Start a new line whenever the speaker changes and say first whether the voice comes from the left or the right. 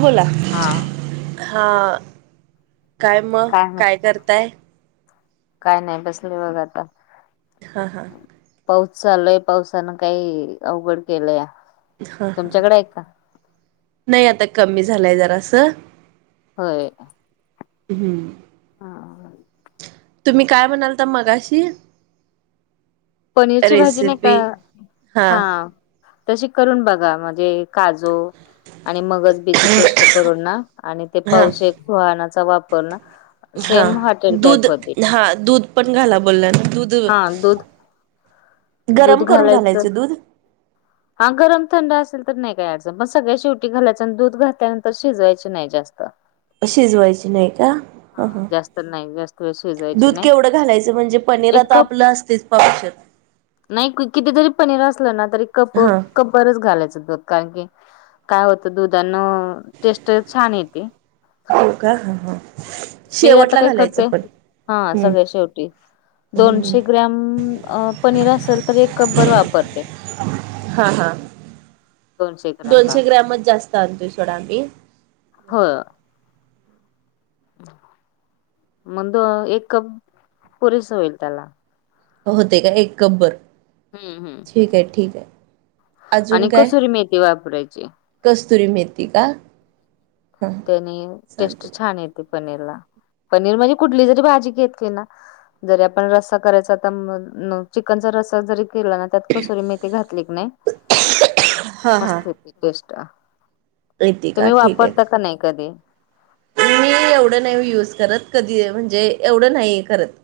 right: बोला.
left: आ!
right: हा काय मग काय करताय?
left: काय नाही बसले बघा आता.
right: हा हा!
left: पाऊस चालु हाय पावसानं काही अवघड केलंया.
right: हा, नाही आता कमी झालाय जरासं.
left: होय!
right: हम्म!
left: हा!
right: तुम्ही काय म्हणालता मगाशी?
left: पनीरची भाजी नाही का,
right: रेसिपी
left: हा तशी करून बघा म्हणजे काजू आणि मगज बी ची पेस्ट करून ना आणि ते
right: हा
left: पाऊच एक सुहाणाचा वापर ना
right: हा
left: सेम हॉटेल टाईप
right: दूध
left: होते
right: हा दूध पण घाला बोलल्या ना दूध
left: हा दूध
right: गरम करून घालायचं दूध?
left: हा गरम थंड असेल तर नाही काय अडचण पण सगळ्या शेवटी घालायचं आणि दूध घातल्यानंतर शिजवायची नाही जास्त.
right: शिजवायची नाही का? ह
left: हा
right: ह.
left: जास्त नाही ग.
right: दूध केवढं घालायचं म्हणजे पनीर
left: एक
right: आता
left: कप
right: आपल असतेच पावशेर?
left: नाही कितीजरी पनीर असलं ना तरी कप,
right: हा.
left: कप. बरंच घालायचं दूध कारण की काय होतं दुधानं टेस्ट छान येती.
right: हो का हा हा
left: मी आता
right: शेवटला
left: काय
right: घालायचं
left: करते,
right: पण
left: हा
right: हम्म
left: सगळ्या शेवटी. दोनशे ग्रॅम अ, पनीर असेल तर एक कप बर वापरते.
right: हां हां,
left: दोनशे ग्रॅम ला
right: दोनशे ग्रॅमच जास्त आणतोय सोडा आम्ही.
left: हो. मग दो -एक कप पुरेस होईल त्याला.
right: होतय का नाई कप बरं?
left: हम्म हम्म हम्म
right: अजून
left: आणि
right: काय
left: कसुरी मेथी वापरायची.
right: कस्तुरी मेथी का? हां
left: त्यानी टेस्ट
right: चालते
left: छान येते पनीरला, पनीर म्हणजे कुठली जरी भाजी घेतली ना जरी आपण रस्सा करायचा आता म चिकनचा रस्सा जरी केला ना त्यात कसुरी मेथी घातली कनाय
right: हां हां
left: मस्त येते टेस्ट.
right: येते का
left: तुम्ही
right: ठीक
left: वापरता का नाय कधी?
right: आहे मी एवढं नाही ओ युज करत कधी म्हणजे एवढं नाही करत.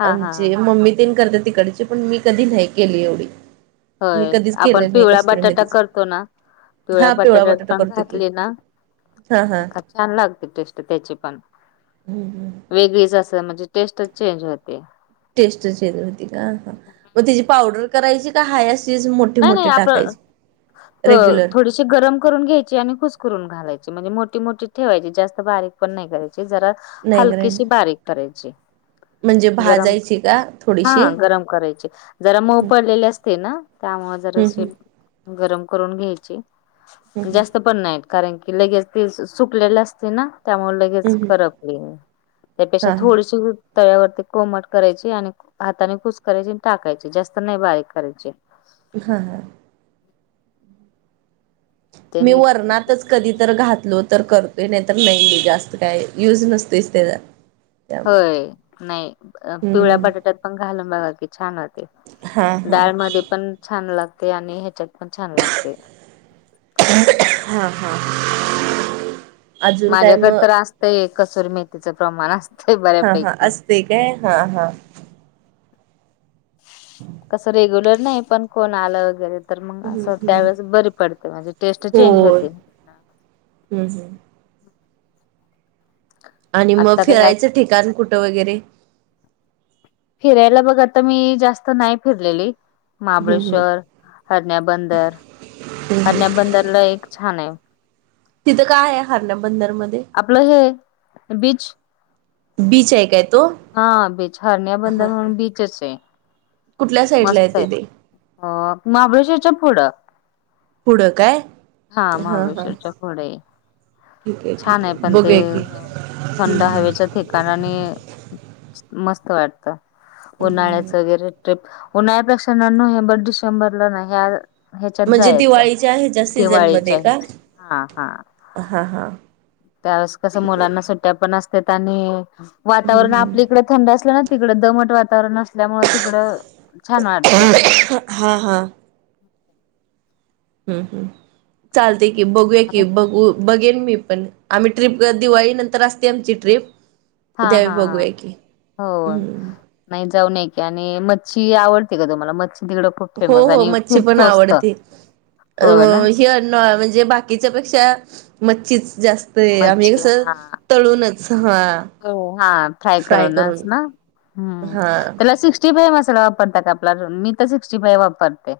left: हा हा हा
right: आमची मम्मी तेन करत्यात तिकडची पण मी कधी नाय केली एवढी. मी
left: होय
right: कधीच केल
left: आपण
right: नाय
left: पिवळा
right: कस्तुरी
left: बटाटा
right: मेथीचं.
left: करतो ना पिवळ्या
right: हा पिवळा
left: बटाट्यात
right: बटाटा
left: पण
right: करतोय की
left: घातली ना
right: हां हां.
left: का छान लागते टेस्ट त्यांची पण.
right: हम्म हम्म.
left: वेगळीच असं म्हणजे टेस्टच चेंज होतें.
right: टेस्टच वेगळी होती का, हां मग त्याची पावडर करायची का हाय असं शिच मोठे
left: नाही नाही
right: मोठे टाकायचे रेग्युलर.
left: अशी गरम करून घ्यायची आणि कुस्करुन घालायची म्हणजे मोठी मोठी ठेवायची जास्त बारीक पण नाही करायची. जरा
right: नाही
left: हलकीशी
right: करायची
left: बारीक करायची.
right: म्हणजे
left: गरम
right: भाजायची का थोडीशी?
left: हा गरम करायचें जरा मऊ
right: हम्म
left: पडलेले असते ना त्यामुळ
right: हम्म
left: जराशे गरम करून घ्यायची पण
right: हम्म
left: जास्तं पण नायत कारण की लगेच ते सुकलेले असते ना त्यामुळ लगेच
right: हम्म हम्म
left: करपली. त्यापेक्षा
right: हा हा
left: थोडीशी तव्यावरती कोमट करायची आणि हाताने कुस्करायची आणि टाकायची जास्त नाही बारीक करायची. [inaudible]
right: हां हां. मी
left: त्याने
right: वरणातच कधी तर घातलों तर करतोय नाय तर नाही मी जास्त काय युज नसतोयच तेजा.
left: होय, नाय पिवळ्या
right: हम्म
left: बटाट्यात पण घालून बघा की छान होतंय.
right: हा हा
left: डाळमध्ये पण छान लागतंय आणि ह्याच्यात पण छान लागतंय.
right: हां हां.
left: माझ्याकडं तर असतंय कस्तुरी मेथीचं प्रमाण अस
right: हां हां असतंय काय हां हां.
left: कसं रेग्युलर नाय पण कोण आलं गेलं तर मग
right: हम्म
left: असं
right: हम्म
left: त्यावेेळेस बरी पडते म्हणजे टेस्ट चेंज
right: होय
left: होतें.
right: हम्म हम्म. आणि मग
left: आता काय
right: फिरायचं ठिकाण कुठं वगैरे?
left: फिरायला बघ आता मी जास्त नाही फिरलेली
right: हम्म हम्म
left: महाबळेश्वर हरण्याबंदर
right: हम्म
left: हरण्या
right: हम्म
left: बंदरला एक छानायं.
right: तिथं काय हाय हरण्या बंदरमध्ये?
left: आपलं हे बीच.
right: बीच हाय कां तो?
left: हा बीच हरण्या बंदर म्हणून बीचंचय.
right: कुठल्या साइटला येत ते.
left: अ महाबळेश्वरच्या पुढ.
right: पुढं काय
left: हा महाबळेश्वरच्या पुढे.
right: ठीक
left: छान
right: ठीक
left: आहे पण ते
right: बघूया की
left: थंड हवेचे ठिकाण आणि मस्त वाटत. उन्हाळ्यात वगैरे ट्रिप उन्हाळ्यापेक्षा ना नोहेंबर डिसेंबरला ना ह्या ह्याच्यात
right: म्हणजे
left: जायच
right: दिवाळीच्या ह्याच्या सीझन मध्ये
left: दिवाळीच्या
right: का
left: हा हा
right: हा हा
left: त्यावेळेस कस
right: ठीक आहे
left: मुलांना सुट्ट्या पण असत्यात आणि
right: हम्म
left: वातावरण
right: हम्म
left: आपलीकडे थंड असल्या ना तिकड दमट वातावरण असल्यामुळ तिकड छान वाटत.
right: हा हा हम्म हम्म चालतय की बघूया की बघू बघेन मी पण आम्ही ट्रीप दिवाळी नंतर असते आमची ट्रीप.
left: हा
right: त्यावेळी
left: हा हा
right: बघूया की.
left: हो
right: हम्म
left: नाही जाऊन या की. आणि मच्छी आवडते का तुम्हाला? मच्छी तिकड
right: हो हो मच्छी पण आवडती. अ
left: हो ना
right: ही अन्न म्हणजे बाकी बाकीच्या पेक्षा मच्छीच जास्त आहे. आम्ही
left: मच्छी
right: कस
left: हा
right: तळूनच हा
left: हो हा फ्राय करूननच ना. हम्म
right: हा
left: त्याला सिक्स्टी फाईव मसाला वापरता का आपला तो. मी तर सिक्स्टीफाईव वापरते.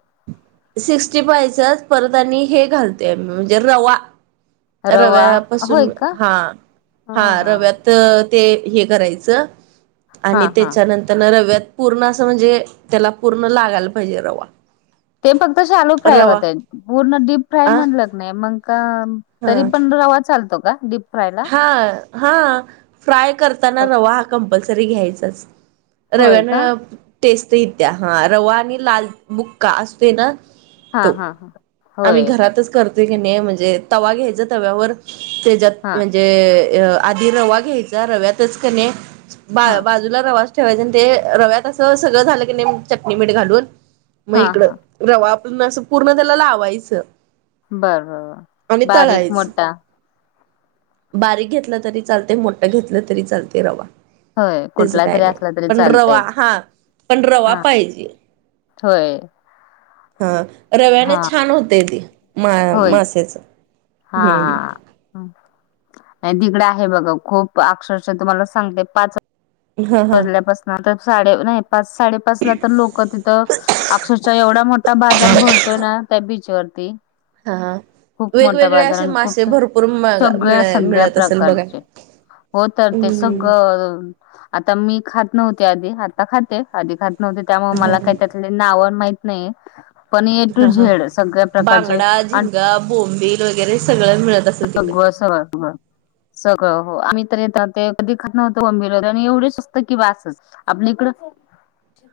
right: सिक्स्टी फायचच परत आणि हे घालते. म्हणजे रवा.
left: रवा
right: रव्यापासून
left: होय का
right: हा हा रव्यात तर ते हे करायच.
left: हा
right: आणि
left: हा
right: त्याच्यानंतर ना रव्यात पूर्ण अस म्हणजे त्याला पूर्ण लागायला पाहिजे रवा.
left: ते फक्त शालू फ्राय
right: रवा
left: होताय. पूर्ण डीप फ्राय
right: अ
left: म्हणल का नाही मग का
right: हा
left: तरी पण रवा चालतो का डीप फ्रायला.
right: हा हा फ्राय करताना
left: होय
right: रवा हा कंपल्सरी घ्यायचाच.
left: होय
right: रव्याने
left: का
right: टेस्ट इत्या. हा रवा आणि लाल
left: बर
right: बुक्का असतोय ना
left: हा
right: तो
left: हा
right: आम्ही
left: होय
right: घरातच करतोय की मे म्हणजे तवा
left: हा
right: घ्यायच तव्यावर त्याच्यात
left: हा
right: म्हणजे आधी रवा घ्यायचा रव्यातच की नाही बा
left: हा
right: बा
left: हा
right: बाजूला रवास ठेवायचा. आणि ते रव्यात अस सगळ झाल की नाही चटणी मीठ घालून मग
left: हा
right: इकड
left: हा
right: रवा आपण अस पूर्ण त्याला लावायच.
left: बर बर बारीक मोठा
right: बारीक घेतलं तरी चालते. मोठ घेतल तरी चालते रवा.
left: होय
right: त्याच
left: कुठला
right: काय
left: तरी
right: नाही.
left: असला तरी
right: पण रवा
left: चालतय
right: हा पण रवा
left: हा
right: पाहिजे.
left: होय.
right: ह रव्यान
left: हा
right: छान होतय ते मा
left: होय
right: मास्याच.
left: हा तिकड आहे बघा खूप अक्षरश तुम्हाला सांगते पाच
right: हा हा
left: वाजल्यापासन तर साडे नाही पाच साडे पाच ला तर लोक तिथ अक्षरच्या एवढा मोठा बाजार भरतोय ना त्या बीच बीच वरती.
right: हा हा
left: खूप मोठा
right: वेगवेगळे
left: बाजार
right: असे
left: आणि खूप
right: मासे भरपूर मिळ
left: सगळ्या सगळ्या
right: मिळत असेल बघा
left: प्रकारचे हो तर ते
right: हम्म
left: सगळ आता मी खात नव्हते आधी, आता खाते आधी खात नव्हते त्यामुळे मला काय त्यात नाव माहित नाही पण ए टू झेड सगळ्या प्रकारचेअन
right: अ भूमी वगैरे सगळं मिळत‌ अस
left: भगवा [unintelligible] सगळं हो, आम्ही तर येत ते कधी खत नव्हतं बंबीर आणि एवढे स्वस्त आहे की बास. आपल्या इकडं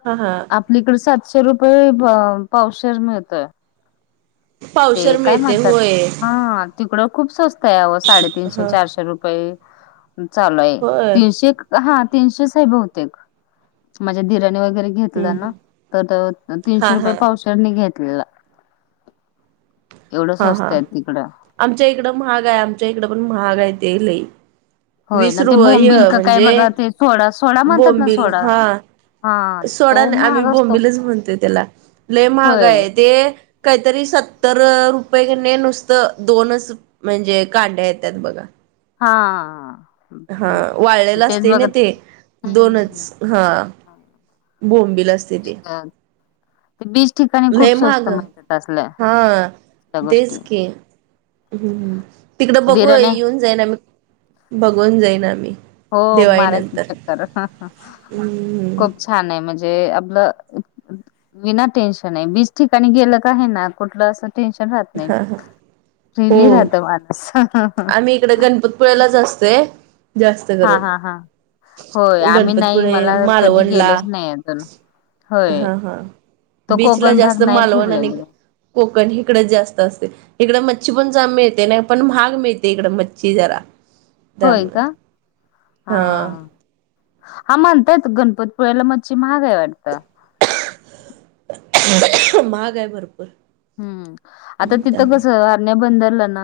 right: हा हा
left: आपलीकडे सातशे रुपये प- पावशेर मिळतोय. ते
right: पावशर
left: काय
right: मिळते
left: म्हणतात!
right: होय
left: हा तिकडं खूप स्वस्त आहे आव साडे तीनशे,
right: ह
left: चारशे रुपये. चालो आहे
right: होय
left: तीनशे हा तीनशे साहे बहुतेक माझ्या दिरानी वगैरे घेतलं
right: हम्म
left: ना तर
right: हा
left: त-तीनशे रुपये
right: हा
left: पावसाळनी घेतलेला. एवढं
right: हा
left: स्वस्त
right: हा
left: आहे तिकडं.
right: आमच्या इकडं महाग आहे, आमच्या इकडं पण महाग आहे ते लई.
left: होय ना
right: विसरू
left: ते
right: य
left: बोंबिल का काय
right: म्हणजे,
left: बघा ते सोडा सोडा म्हणतात ना
right: बोंबिल
left: सोडा
right: हा.
left: हा तो
right: सोडाने आम्ही
left: महाग असतो
right: बोंबीलच म्हणतोय त्याला. लय महागा
left: होय
right: आहे ते काहीतरी सत्तर रु पय नुसतं दोनच म्हणजे कांड्या येतात बघा.
left: हा.
right: हा
left: हम्म.
right: वाळलेलं
left: तेच
right: असते ना
left: बघत
right: ते
left: हम्म
right: दोनच
left: हम्म हम्म.
right: ह.
left: हा.
right: बोंबीला
left: तेच
right: असते ते.
left: ग- ते बीच ठिकाणी
right: लय
left: खूप स्वस्त
right: महाग
left: मिळतात असल्या
right: हा
left: त्या
right: तेच
left: गोष्टी
right: कि. हम्मम्, तिकडं बघू
left: दिराने
right: येऊन जाईन आम्ही बघून जाईन आम्ही.
left: हो
right: दिवाळी
left: मारायची
right: नंतर
left: चक्कर, हा हा आ
right: हम्म
left: ओके! छान आहे म्हणजे आपलं विना टेन्शन आहे, बीच ठिकाणी गेलं का आहे ना कुठलं असं टे्शन राहत नाही
right: हा हा
left: फ्रीली राहतो माणूस.
right: मी इकडे गणपतपुळेलाच असते जास्त
left: हा
right: करून.
left: हा हा होय आम्ही नाही
right: गणपतपुळे,
left: मला कधी
right: मालवणला.
left: गेलोच नाही अजून होय
right: हा हा,
left: तो
right: बीचला
left: कोकण
right: जास्त
left: भाग नाही
right: मालवण आणि
left: फिरलेलो
right: कोकण इकडच जास्त असते. इकड मच्छी पण जा मिळते नाही पण महाग मिळते इकडे मच्छी जरा‌
left: होय का? हा. हा म्हणतायेत गणपती पुळायाला मच्छी महागऐ वाटत.
right: महाग आहे भरपूर.
left: हम् आता तिथं कस
right: त्यामुळे
left: आरण्या बंद जाल्यना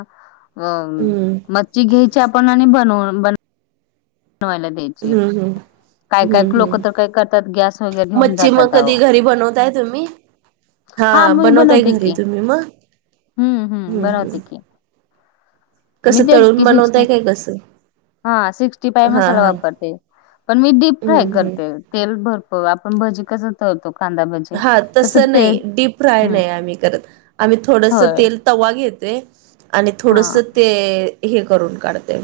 left: अ
right: हम्म
left: म तीघ्यायची आपण बनवून-ब तो आलग.
right: हम्म हम्! हम्म हम्म,
left: तर काय करतात गॅस वगैरे घेऊन
right: मच्छिम
left: जातात अहो.
right: कधी घरी बनवताय तुम्ही? हा
left: मी
right: बनवताय
left: बनवते
right: घरी
left: की
right: तुम्ही मग?
left: हम्म हम्म, बनवते. मी
right: कसं
left: तेच
right: तळून
left: की सिक्स्टी
right: बनवताय काय कसं?
left: हा सिक्स्टी फ्राय
right: हा
left: मसाला
right: हा
left: वापरते. पण मी डीप
right: हम्म
left: फ्राय
right: हम्म
left: करते. तेल भरपुर आपण भजी क हो, तो कांदा ब
right: हा, तस नाही डीप फ्राय नाही आम्ही करत, आम्ही थोडंस
left: होय
right: तेल तवा घेतोय, आणि
left: हा
right: थोडस ते हे करून काढतोय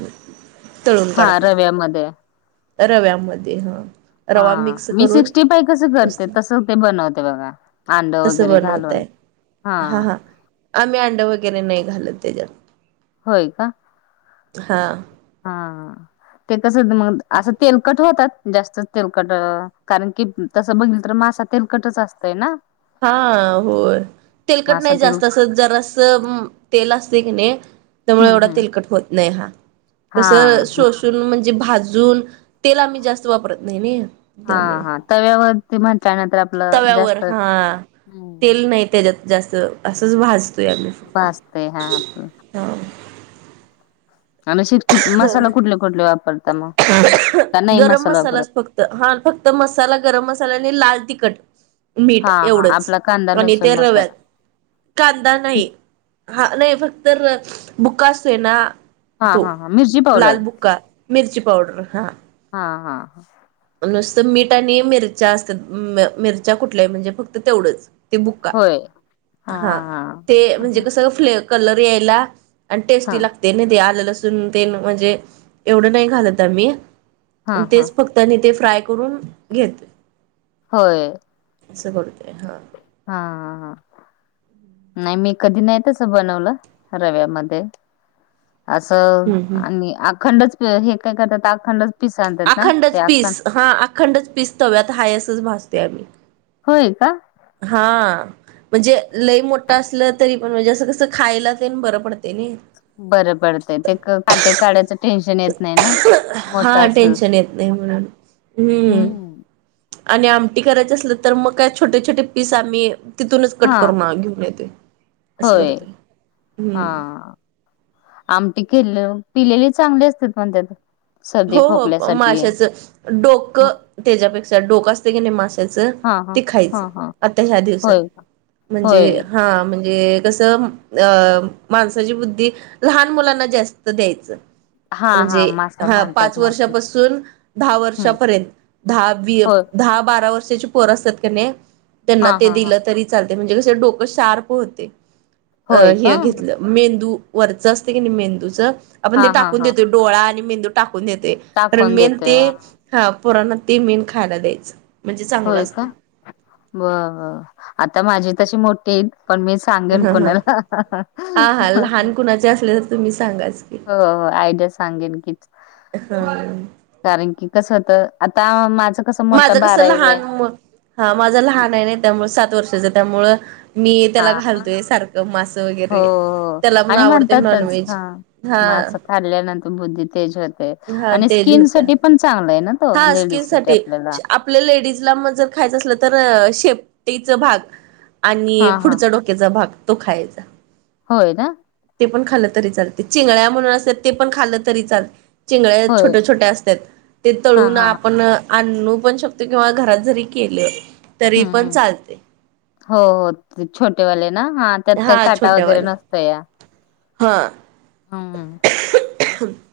left: हा, रव्यामध्ये
right: रव्यामध्ये, हा.
left: हा,
right: रवा मिक्स
left: मी
right: करून
left: सिक्स्टी फाय कस करत्यात,
right: मस्त
left: तसं ते बनवते बघा. अंड
right: तसं
left: वगैरे घालून,
right: बनवताय
left: हा.
right: आम्ही अंड वगैरे नाही घालत त्याच्यात.
left: होय का?
right: हां.
left: हा, ते कस होत मग, असं तेलकट होतात. जास्तच तेलकट, कारण कि, तसं बघितलं तर मासा तेलकटच असतय ना.
right: हा, होय. तेलकट
left: मासा
right: नाही
left: तेल
right: जास्त, असं जरा अस तेल असते की नाही त्यामुळे
left: हम्म
right: एवढा
left: हम्म
right: तिलकट होत नाही हा.
left: हा.
right: तस शोषून, म्हणजे भाजून, तेल आम्ही जास्त वापरत नाही नई.
left: हा हा, तव्यावरती म्हटल्यानंतर आपलं
right: तव्यावर
left: जास्त
right: हा, तेल नाही त्याच्यात जास्त, असंच भाजत या म फक्त,
left: भाजतय हा आपलं
right: हा.
left: आणि श का नाही
right: गरम
left: मसाला वापरत
right: मसालाच फक्त हा, फक्त मसाला, गरम मसाला, आणि लाल तिखट मीठ
left: हा हा
right: एवढंच,
left: आपला कांदा
right: आणि
left: लसूण
right: त्या रव्यात
left: मसाला
right: कांदा नाही, हा नाही, फक्त बुका असतोय ना-
left: हा
right: तो
left: हा. हा मिरची
right: लाल
left: पावडर
right: बुक्का, मिर्ची पावडर, हा.
left: हा हा.
right: नुसतं मीठ आणि मिरच्या असतात, मिरच्या कुठल्या म्हणजे फक्त तेवढंच बुक्का,
left: होय
right: हा. ते
left: हा
right: म्हणजे कस ले कलर यायला, आणि
left: हा
right: टेस्टी लाग ते नाही ते आलेलं असून तेन, म्हणजे एवढं नाही घालत आम्ही,
left: हा हा
right: तेच फक्त त्यांनी ते फ्राय करून घेत
left: होय.
right: असं करतोय, हा.
left: हा हा हा. नाही मी, कधी नाही तस बनवलं, रव्यामध्ये. असं,
right: हम्म
left: आणि अखंडच हे काय करतात, अखंडच पिस आणतात ना ते
right: अखंडच पीस,
left: अखंड
right: हा, अखंडच पीस, तव्यात हाय असच भासतोय आम्ही.
left: होय का?
right: हा, म्हणजे लय मोठा असलं तरी पण, म्हणजे असं कस खायला तेण बरं पडतय नाही.
left: बर पडतंय, ते ते काटे काढा
right: हा,
left: असल
right: टेन्शन येत नाही, हम्म.
left: हम्म
right: आणि आमटी करायच असलं तर मग, काय छोटे छोटे पीस आम्ही तिथूनच
left: हा
right: कटकरून घेऊन येतोय. असं
left: होय,
right: करतोय हम्म
left: हा. आमटी केलो. पिलेले चांगले असतात म्हणत्यात.
right: हो हो माशाच डोक
left: हा
right: त्याच्यापेक्षा डोक असते की नाही मा त्याच,
left: हा
right: ते
left: हा
right: खायचं
left: हा
right: आता ह्या दिवसात
left: होय
right: म्हणजे
left: होय
right: हा म्हणजे तसं अ माणसाची बुद्धी लहान मुलांना जास्त द्यायचं.
left: हा
right: म्हणजे
left: हा मास
right: हा पाच वर्षापासून दहा
left: हम्म
right: वर्षापर्यंत द
left: होय
right: दहा बारा वर्ष पोर असत्यात कणी
left: हा
right: त्यांना ते
left: हा हा
right: दिलं तरी चालतंय. म्हणजे कस डोकं शार्प होते अ
left: होय का
right: हे घेतलं मेंदू वरचं असते की नाही मेंदूचं आपण
left: हा
right: ते
left: हा
right: टाकून
left: हा
right: देते डोळा आणि मेंदू टाकून देतोय अ
left: टाकून
right: मेन
left: देतोय
right: ते
left: हा
right: हा पुराण ते मेन खायला द्यायचं. म्हणजे चांगलं
left: होय का.
right: असते
left: बरर आता माझी तशी मोठी आहेत पण सांगेन
right: ह ह
left: कोणाला.
right: हा हा लहान कुणाचे असले तर तुम्ही सांगाच की
left: हो आयडस सांगेन तिचं.
right: हा.
left: कारण की कसं होत, आता माझं कसं मोठं
right: माझं कसं
left: बारावीला
right: लहान
left: आहे
right: मु हा माझं लहान आहे नाही त्यामुळं सात वर्षाचं त्यामुळ. मी
left: हा
right: त्याला
left: मग
right: घालतोय सारखं मास
left: हो
right: वगैरे.
left: हो
right: त्याला पण आवडतय नॉनव्हेज. हा
left: मासं खाल्ल्यानंतर बुद्धी तेज होते,
right: हा
left: आणि
right: तेज
left: स्किन
right: होत्या
left: साठी पण चांगल आहे ना. तो
right: हा स्किन
left: लेडीज
right: साठी
left: आपल्याला
right: आप आपल्या लेडीजला मग जर खायचं असलं तर शेपटीच भाग आणि
left: हा हा
right: पुढच डोक क्याचा भाग तो खायचा.
left: होय ना.
right: ते पण खाल्ल तरी चालतय. चिंगळ्या म्हणून असतात ते पण खाल्ल तरी चालत. चिंगळ्या
left: होय.
right: छोट्या छोट्या असत्यात ते
left: हां,
right: तळून
left: हां.
right: आपण आणू पण शकतोय किंवा घरात जरी केलं तरी
left: हं,
right: पण
left: हं.
right: चालतय.
left: हो हो छोटेवाले ना ह. त्यात काही
right: हा
left: काटा वगैरे
right: छोट्यावाल्या
left: नसत या.
right: हा
left: हम्.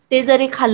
right: ते जरी खाल्ल